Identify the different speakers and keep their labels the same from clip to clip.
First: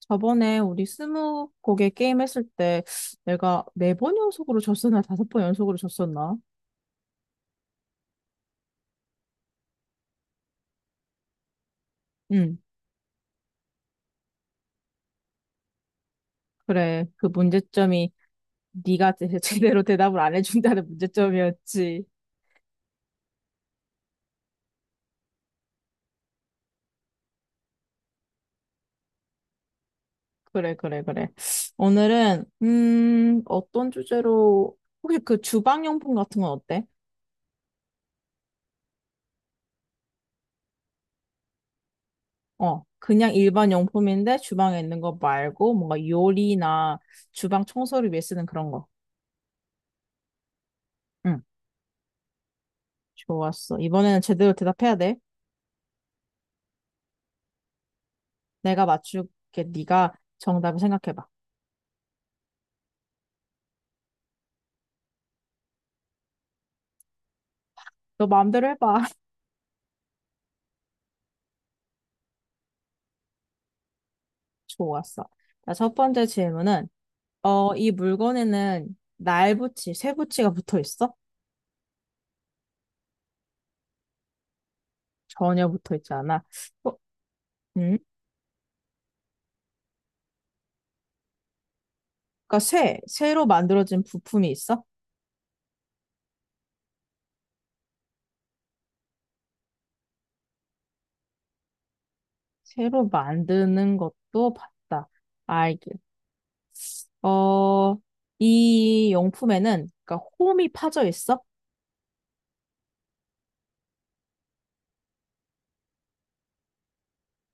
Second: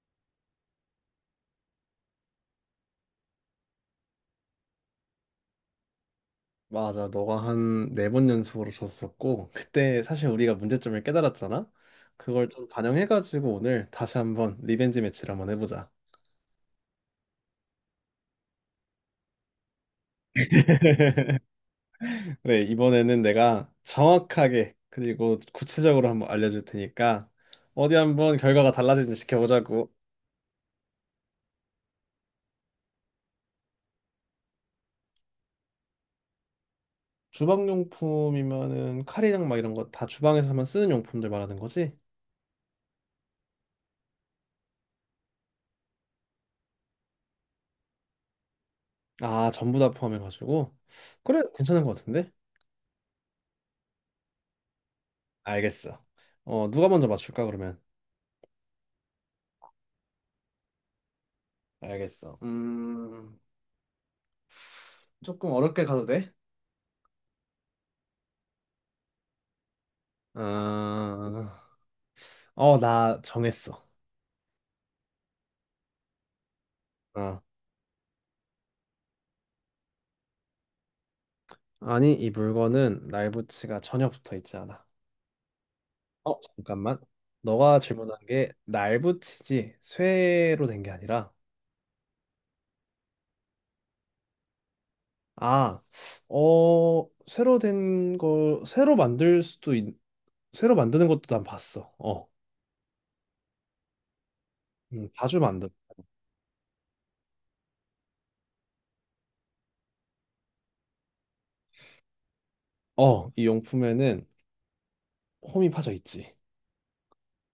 Speaker 1: 저번에 우리 스무 곡에 게임 했을 때 내가 네 번 연속으로 졌었나 다섯 번 연속으로 졌었나?
Speaker 2: 맞아. 너가 한 네 번 연속으로 줬었고, 그때 사실 우리가 문제점을 깨달았잖아? 그걸
Speaker 1: 응,
Speaker 2: 좀 반영해가지고 오늘 다시 한번 리벤지 매치를 한번 해보자.
Speaker 1: 그래. 그 문제점이 네가 제- 제대로 대답을 안 해준다는 문제점이었지.
Speaker 2: 그래, 이번에는 내가 정확하게 그리고 구체적으로 한번 알려줄 테니까 어디 한번 결과가 달라지는지 지켜보자고.
Speaker 1: 그래, 그래, 그래. 오늘은 어떤 주제로 혹시 그 주방용품 같은 건 어때?
Speaker 2: 주방용품이면은 칼이랑 막 이런 거 다 주방에서만 쓰는 용품들 말하는 거지?
Speaker 1: 어, 그냥 일반 용품인데 주방에 있는 거 말고 뭔가 요리나 주방 청소를 위해 쓰는 그런 거.
Speaker 2: 아, 전부 다 포함해가지고. 그래,
Speaker 1: 응,
Speaker 2: 괜찮은 것 같은데?
Speaker 1: 좋았어. 이번에는 제대로 대답해야 돼.
Speaker 2: 알겠어. 어, 누가 먼저 맞출까, 그러면?
Speaker 1: 내가 맞출게. 네가 정답을 생각해봐.
Speaker 2: 알겠어. 조금 어렵게 가도 돼?
Speaker 1: 너 마음대로 해봐.
Speaker 2: 아, 어, 나 정했어.
Speaker 1: 좋았어. 자, 첫 번째 질문은
Speaker 2: 어.
Speaker 1: 어, 이 물건에는 날붙이, 쇠붙이가 붙어 있어?
Speaker 2: 아니, 이 물건은 날붙이가 전혀 붙어 있지 않아.
Speaker 1: 전혀 붙어 있지
Speaker 2: 어,
Speaker 1: 않아. 어,
Speaker 2: 잠깐만. 너가
Speaker 1: 음?
Speaker 2: 질문한 게 날붙이지 쇠로 된 게 아니라
Speaker 1: 그러니까 쇠로 만들어진 부품이 있어?
Speaker 2: 아, 어, 쇠로 된 거, 쇠로 만들 수도 있, 쇠로 만드는 것도 난 봤어. 어,
Speaker 1: 새로 만드는 것도 봤다.
Speaker 2: 자주 만든.
Speaker 1: 알겠. 어, 이 용품에는 그러니까 홈이 파져 있어?
Speaker 2: 어, 이 용품에는 홈이 파져 있지.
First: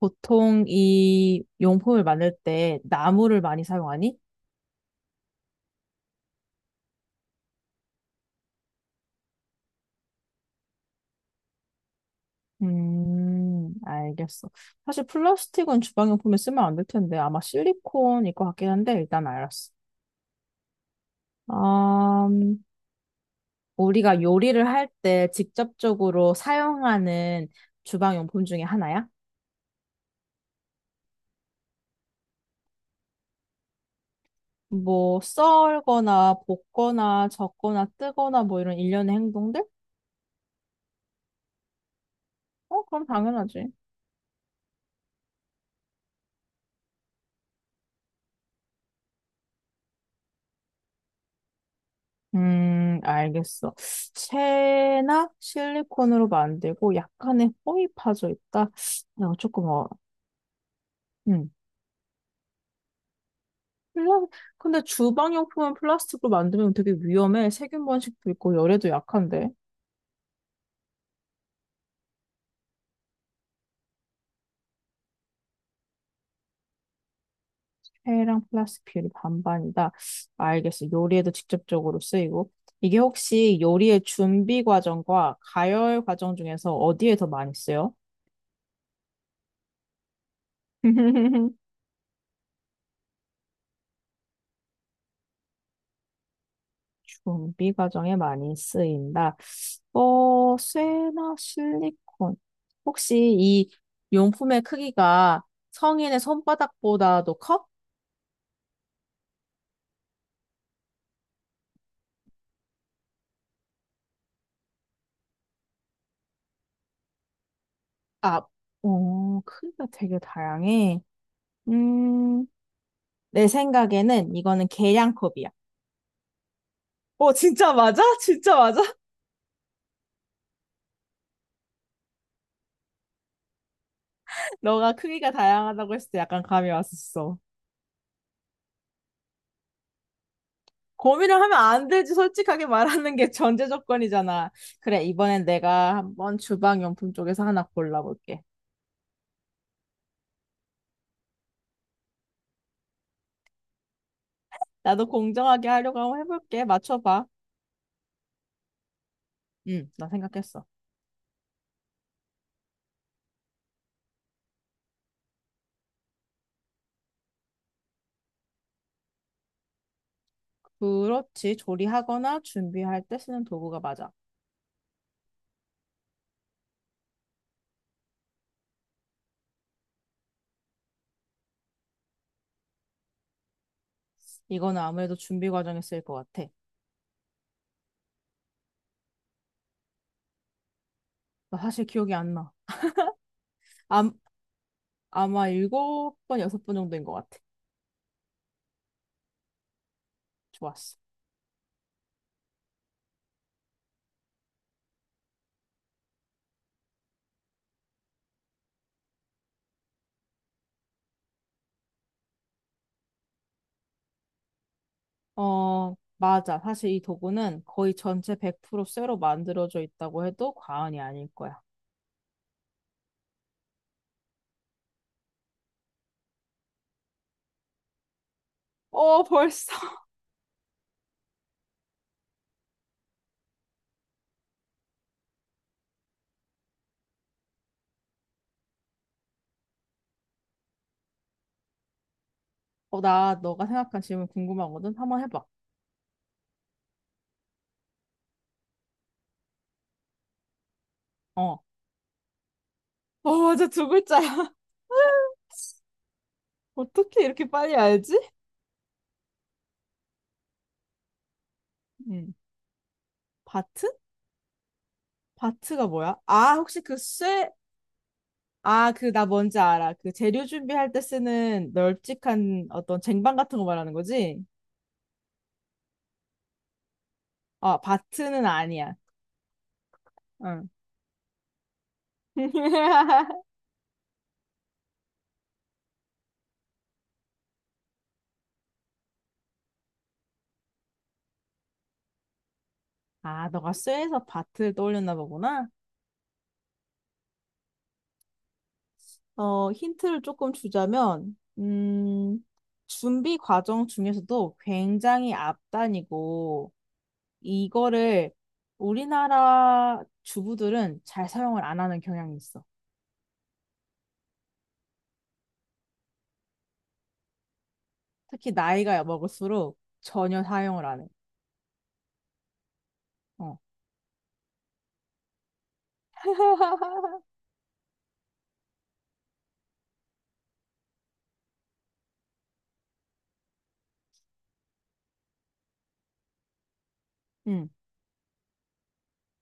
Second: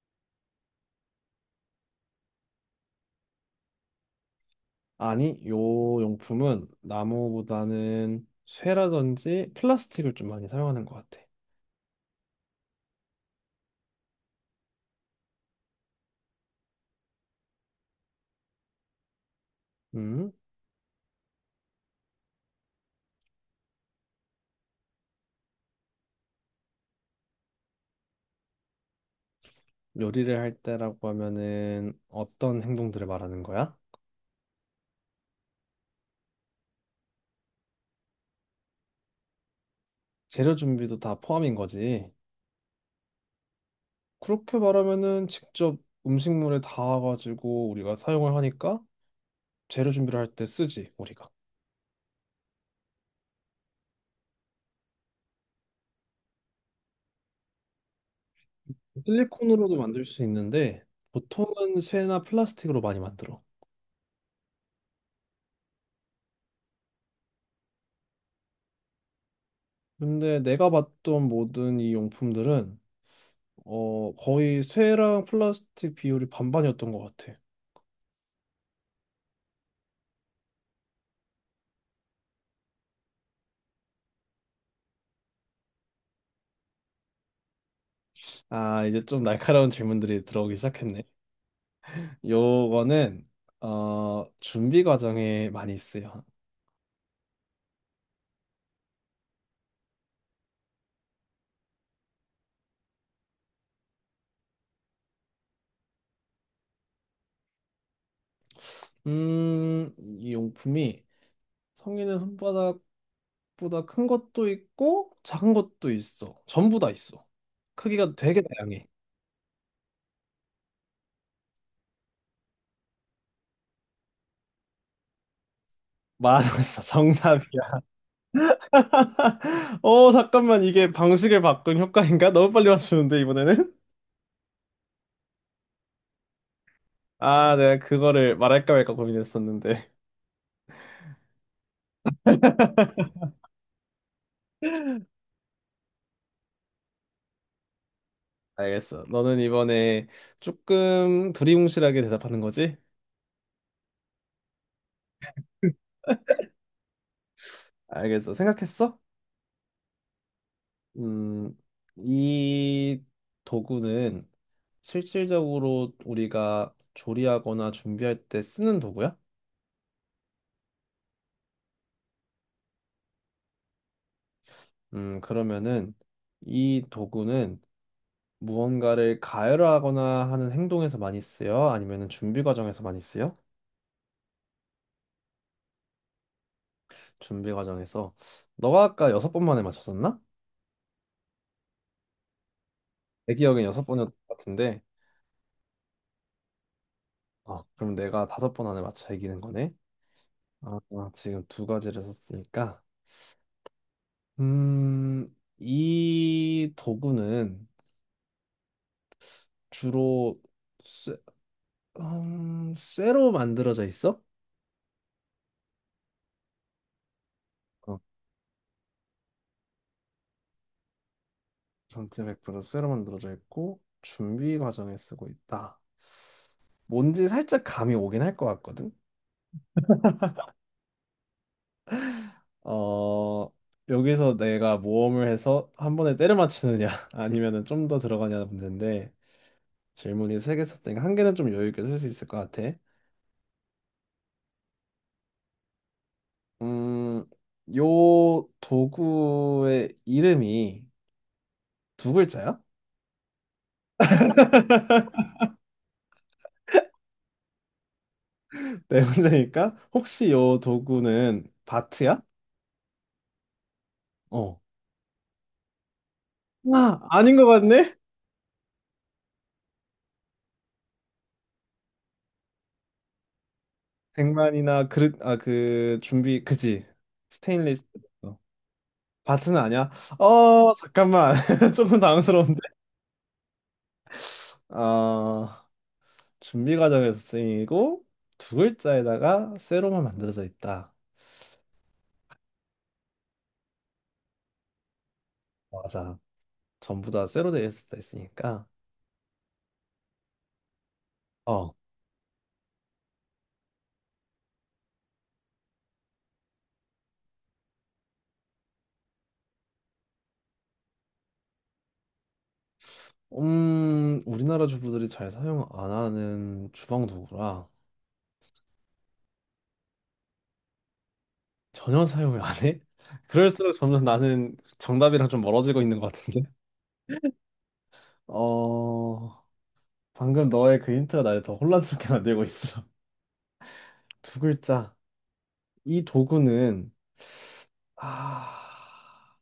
Speaker 1: 보통 이 용품을 만들 때 나무를 많이 사용하니?
Speaker 2: 아니, 요 용품은 나무보다는 쇠라든지 플라스틱을 좀 많이 사용하는 것 같아.
Speaker 1: 알겠어. 사실 플라스틱은 주방용품에 쓰면 안 될 텐데 아마 실리콘일 것 같긴 한데 일단 알았어.
Speaker 2: 음?
Speaker 1: 음, 우리가 요리를 할 때 직접적으로 사용하는 주방용품 중에 하나야?
Speaker 2: 요리를 할 때라고 하면은 어떤 행동들을 말하는 거야?
Speaker 1: 뭐 썰거나 볶거나 젓거나 뜨거나 뭐 이런 일련의 행동들?
Speaker 2: 재료 준비도 다 포함인 거지.
Speaker 1: 어, 그럼 당연하지.
Speaker 2: 그렇게 말하면은 직접 음식물에 닿아가지고 우리가 사용을 하니까 재료 준비를 할 때 쓰지, 우리가.
Speaker 1: 알겠어. 쇠나 실리콘으로 만들고 약간의 홈이 파져 있다. 이 조금
Speaker 2: 실리콘으로도
Speaker 1: 어.
Speaker 2: 만들 수 있는데
Speaker 1: 음.
Speaker 2: 보통은 쇠나 플라스틱으로 많이 만들어.
Speaker 1: 플라- 근데 주방용품은 플라스틱으로 만들면 되게 위험해. 세균 번식도 있고 열에도 약한데.
Speaker 2: 근데 내가 봤던 모든 이 용품들은 어, 거의 쇠랑 플라스틱 비율이 반반이었던 것 같아.
Speaker 1: 폐랑 플라스틱 비율이 반반이다. 알겠어. 요리에도 직접적으로 쓰이고. 이게 혹시 요리의 준비 과정과 가열 과정 중에서 어디에 더 많이 쓰여?
Speaker 2: 아, 이제 좀 날카로운 질문들이 들어오기 시작했네. 요거는, 어, 준비 과정에 많이 쓰요
Speaker 1: 준비 과정에 많이 쓰인다. 어, 쇠나 실리콘. 혹시 이 용품의 크기가 성인의 손바닥보다도 커?
Speaker 2: 이 용품이 성인의 손바닥보다 큰 것도 있고, 작은 것도 있어. 전부 다 있어. 크기가 되게
Speaker 1: 아,
Speaker 2: 다양해.
Speaker 1: 어, 크기가 되게 다양해. 음, 내 생각에는 이거는 계량컵이야.
Speaker 2: 맞았어,
Speaker 1: 어, 진짜
Speaker 2: 정답이야.
Speaker 1: 맞아? 진짜 맞아?
Speaker 2: 어, 잠깐만, 이게 방식을 바꾼 효과인가? 너무 빨리 맞추는데, 이번에는?
Speaker 1: 너가 크기가 다양하다고 했을 때 약간 감이 왔었어.
Speaker 2: 아, 내가 그거를 말할까 말까 고민했었는데.
Speaker 1: 고민을 하면 안 되지. 솔직하게 말하는 게 전제 조건이잖아. 그래, 이번엔 내가 한번 주방용품 쪽에서 하나 골라볼게.
Speaker 2: 알겠어. 너는 이번에 조금 두리뭉실하게 대답하는 거지?
Speaker 1: 나도 공정하게 하려고 한번 해볼게. 맞춰봐.
Speaker 2: 알겠어. 생각했어?
Speaker 1: 응, 나 생각했어.
Speaker 2: 음, 이 도구는 실질적으로 우리가 조리하거나 준비할 때 쓰는 도구야?
Speaker 1: 그렇지. 조리하거나 준비할 때 쓰는 도구가 맞아.
Speaker 2: 그러면은 이 도구는 무언가를 가열하거나 하는 행동에서 많이 쓰여? 아니면은 준비 과정에서 많이 쓰여?
Speaker 1: 이거는 아무래도 준비 과정에 쓰일 것 같아.
Speaker 2: 준비 과정에서. 너가 아까 여섯 번 만에 맞췄었나?
Speaker 1: 나 사실 기억이 안 나.
Speaker 2: 내 기억엔 여섯
Speaker 1: 아,
Speaker 2: 번이었던 것 같은데.
Speaker 1: 아마 일곱 번, 여섯 번 정도인 것 같아.
Speaker 2: 아, 그럼 내가 다섯 번 안에 맞춰 이기는 거네? 아,
Speaker 1: 좋았어.
Speaker 2: 아, 지금 두 가지를 썼으니까. 이 도구는 주로 쇠, 쇠로 만들어져 있어?
Speaker 1: 어, 맞아. 사실 이 도구는 거의
Speaker 2: 어,
Speaker 1: 전체 100% 쇠로 만들어져 있다고 해도 과언이 아닐 거야.
Speaker 2: 전체 100% 쇠로 만들어져 있고 준비 과정에 쓰고 있다. 뭔지 살짝 감이 오긴 할 것 같거든?
Speaker 1: 어, 벌써.
Speaker 2: 어, 여기서 내가 모험을 해서 한 번에 때려 맞추느냐 아니면은 좀 더 들어가냐는 문제인데 질문이 세 개 썼으니까 한 개는 좀 여유 있게 쓸 수 있을 것 같아.
Speaker 1: 어, 나 너가 생각한 질문 궁금하거든. 한번 해봐.
Speaker 2: 음, 요 도구의 이름이
Speaker 1: 어.
Speaker 2: 두 글자야?
Speaker 1: 어, 맞아. 두 글자야. 어떻게 이렇게 빨리 알지?
Speaker 2: 네 문제니까 혹시 요 도구는 바트야?
Speaker 1: 음. 바트?
Speaker 2: 어.
Speaker 1: 바트가 뭐야? 아, 혹시 그
Speaker 2: 아, 아닌 것
Speaker 1: 쇠,
Speaker 2: 같네?
Speaker 1: 아, 그, 나 뭔지 알아. 그 재료 준비할 때 쓰는 널찍한 어떤 쟁반 같은 거 말하는 거지?
Speaker 2: 백만이나 그릇, 아, 그 준비, 그지?
Speaker 1: 어,
Speaker 2: 스테인리스. 어.
Speaker 1: 바트는 아니야.
Speaker 2: 바트는 아니야?
Speaker 1: 응.
Speaker 2: 어, 잠깐만. 조금 당황스러운데. 어, 준비 과정에서 쓰이고 두 글자에다가 쇠로만 만들어져 있다.
Speaker 1: 아, 너가 쇠에서 바트를 떠올렸나 보구나.
Speaker 2: 맞아. 전부 다 쇠로 되어 있을 수 있으니까.
Speaker 1: 어, 힌트를 조금 주자면,
Speaker 2: 어.
Speaker 1: 준비 과정 중에서도 굉장히 앞단이고, 이거를 우리나라 주부들은 잘 사용을 안 하는 경향이 있어.
Speaker 2: 우리나라 주부들이 잘 사용 안 하는 주방 도구라
Speaker 1: 특히 나이가 먹을수록 전혀 사용을 안 해.
Speaker 2: 전혀 사용을 안 해?
Speaker 1: 어.
Speaker 2: 그럴수록 점점 나는 정답이랑 좀 멀어지고 있는 것 같은데? 어, 방금 너의 그 힌트가 나를 더 혼란스럽게 만들고 있어. 두 글자. 이 도구는,
Speaker 1: 응,
Speaker 2: 아,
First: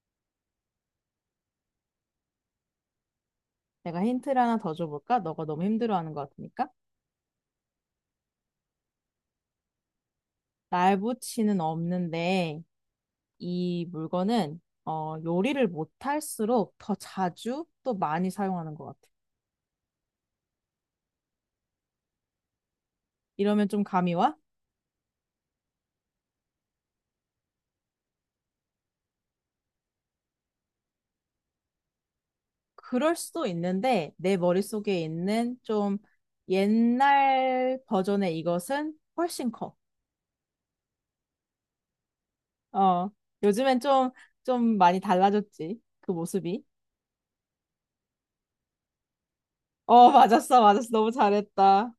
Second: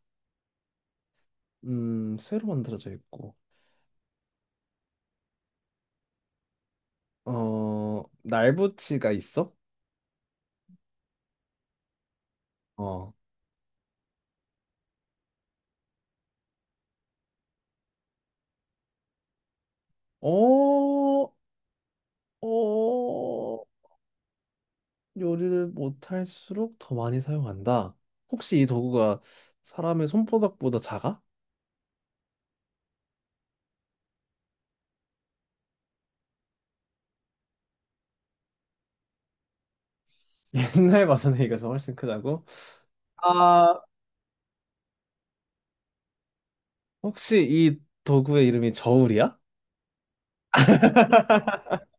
Speaker 2: 쇠로 만들어져 있고,
Speaker 1: 내가 힌트를 하나 더 줘볼까? 너가 너무 힘들어하는 것 같으니까.
Speaker 2: 어, 날붙이가 있어?
Speaker 1: 날 붙이는 없는데,
Speaker 2: 어,
Speaker 1: 이 물건은 어, 요리를 못할수록 더 자주 또 많이 사용하는 것 같아.
Speaker 2: 어, 어,
Speaker 1: 이러면 좀 감이 와?
Speaker 2: 요리를 못할수록 더 많이 사용한다. 혹시 이 도구가 사람의 손바닥보다 작아?
Speaker 1: 그럴 수도 있는데 내 머릿속에 있는 좀 옛날 버전의 이것은 훨씬 커.
Speaker 2: 옛날 버전에 이가서 훨씬 크다고?
Speaker 1: 어,
Speaker 2: 아,
Speaker 1: 요즘엔 좀, 좀 많이 달라졌지. 그 모습이.
Speaker 2: 혹시 이 도구의 이름이 저울이야?
Speaker 1: 어, 맞았어, 맞았어. 너무 잘했다.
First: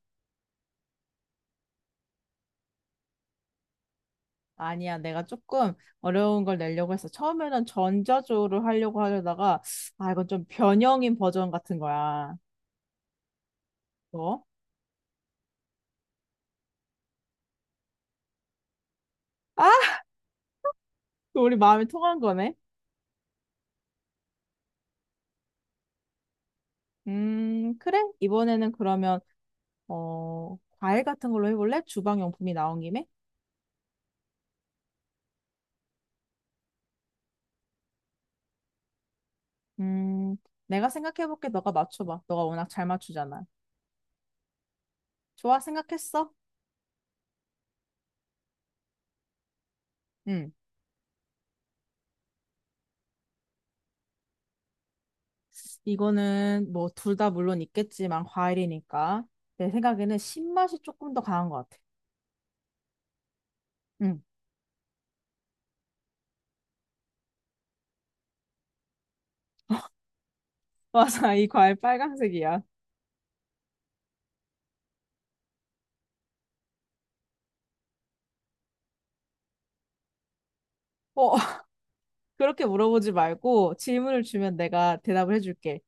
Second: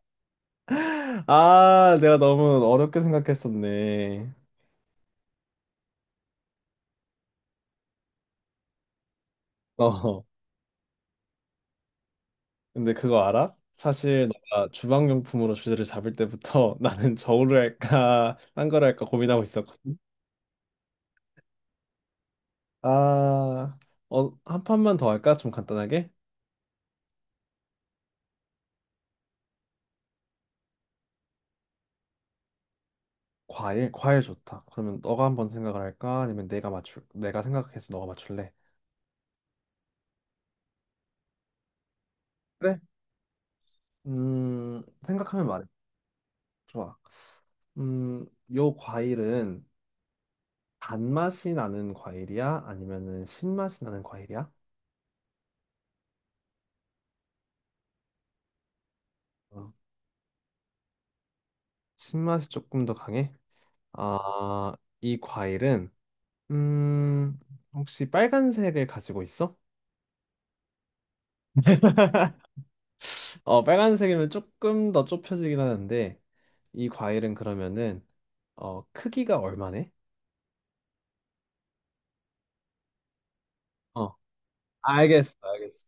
Speaker 2: 아, 내가 너무 어렵게 생각했었네.
Speaker 1: 아니야, 내가 조금 어려운 걸 내려고 했어. 처음에는 전자조를 하려고 하려다가, 아,
Speaker 2: 어,
Speaker 1: 이건 좀 변형인 버전 같은 거야.
Speaker 2: 근데 그거 알아? 사실
Speaker 1: 뭐?
Speaker 2: 너가 주방용품으로 주제를 잡을 때부터 나는 저울을 할까, 딴 걸 할까 고민하고
Speaker 1: 아,
Speaker 2: 있었거든.
Speaker 1: 우리 마음이 통한 거네.
Speaker 2: 아, 어, 한 판만 더 할까? 좀 간단하게?
Speaker 1: 그래. 이번에는 그러면, 어, 과일 같은 걸로 해볼래? 주방용품이 나온 김에?
Speaker 2: 과일, 과일 좋다. 그러면 너가 한번 생각을 할까? 아니면 내가 생각해서 너가 맞출래?
Speaker 1: 음, 내가 생각해볼게. 너가 맞춰봐. 너가 워낙
Speaker 2: 그래?
Speaker 1: 잘 맞추잖아.
Speaker 2: 생각하면
Speaker 1: 좋아,
Speaker 2: 말해.
Speaker 1: 생각했어?
Speaker 2: 좋아. 음, 요 과일은
Speaker 1: 응.
Speaker 2: 단맛이 나는 과일이야? 아니면은 신맛이 나는 과일이야?
Speaker 1: 이거는 뭐 둘 다 물론 있겠지만 과일이니까 내
Speaker 2: 어,
Speaker 1: 생각에는 신맛이 조금 더 강한 것 같아.
Speaker 2: 신맛이 조금 더 강해?
Speaker 1: 응.
Speaker 2: 아, 이 과일은 음, 혹시 빨간색을 가지고 있어?
Speaker 1: 맞아, 이 과일 빨간색이야.
Speaker 2: 어, 빨간색이면 조금 더 좁혀지긴 하는데 이 과일은 그러면은 어, 크기가 얼마네?
Speaker 1: 어, 그렇게 물어보지 말고 질문을 주면 내가
Speaker 2: 알겠어,
Speaker 1: 대답을 해줄게.
Speaker 2: 알겠어.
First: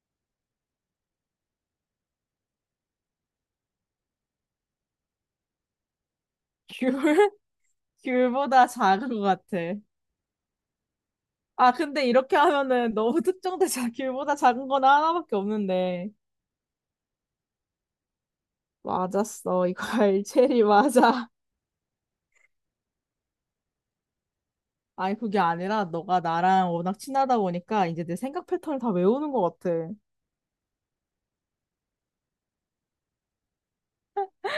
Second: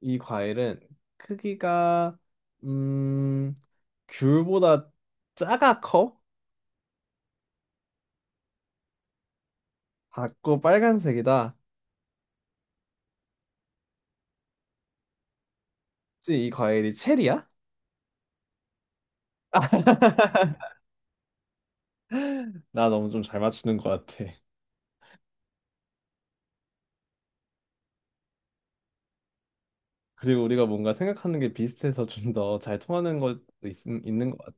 Speaker 2: 이 과일은 크기가 음 귤보다 작아 커?
Speaker 1: 귤? 귤보다 작은 것 같아.
Speaker 2: 작고 빨간색이다.
Speaker 1: 아, 근데 이렇게 하면은 너무 특정대장 귤보다 작은 거는 하나밖에 없는데.
Speaker 2: 혹시 이 과일이 체리야?
Speaker 1: 맞았어. 이거 알체리 맞아.
Speaker 2: 나 너무 좀 잘 맞추는 것 같아.
Speaker 1: 아니, 그게 아니라 너가 나랑 워낙 친하다 보니까 이제 내 생각 패턴을 다 외우는 것 같아.
Speaker 2: 그리고 우리가 뭔가 생각하는 게 비슷해서 좀 더 잘 통하는 것도 있는 것 같아.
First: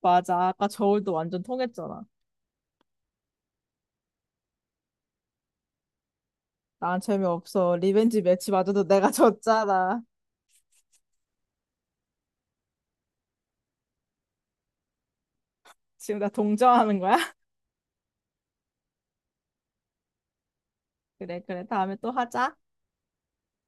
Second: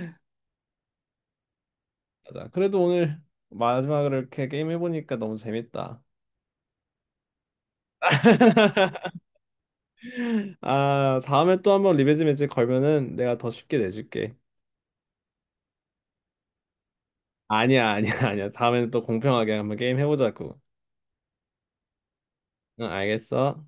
Speaker 1: 맞아. 아까 저울도 완전 통했잖아.
Speaker 2: 맞아. 그래도 오늘 마지막으로 이렇게 게임 해보니까 너무 재밌다.
Speaker 1: 난 재미없어. 리벤지 매치 맞아도 내가 졌잖아.
Speaker 2: 아, 다음에 또 한번 리베지 매치 걸면은 내가 더 쉽게 내줄게.
Speaker 1: 지금 나 동정하는 거야?
Speaker 2: 아니야, 아니야, 아니야. 다음에는 또 공평하게 한번 게임 해보자고.
Speaker 1: 그래, 그래. 다음에 또 하자.
Speaker 2: 응, 알겠어.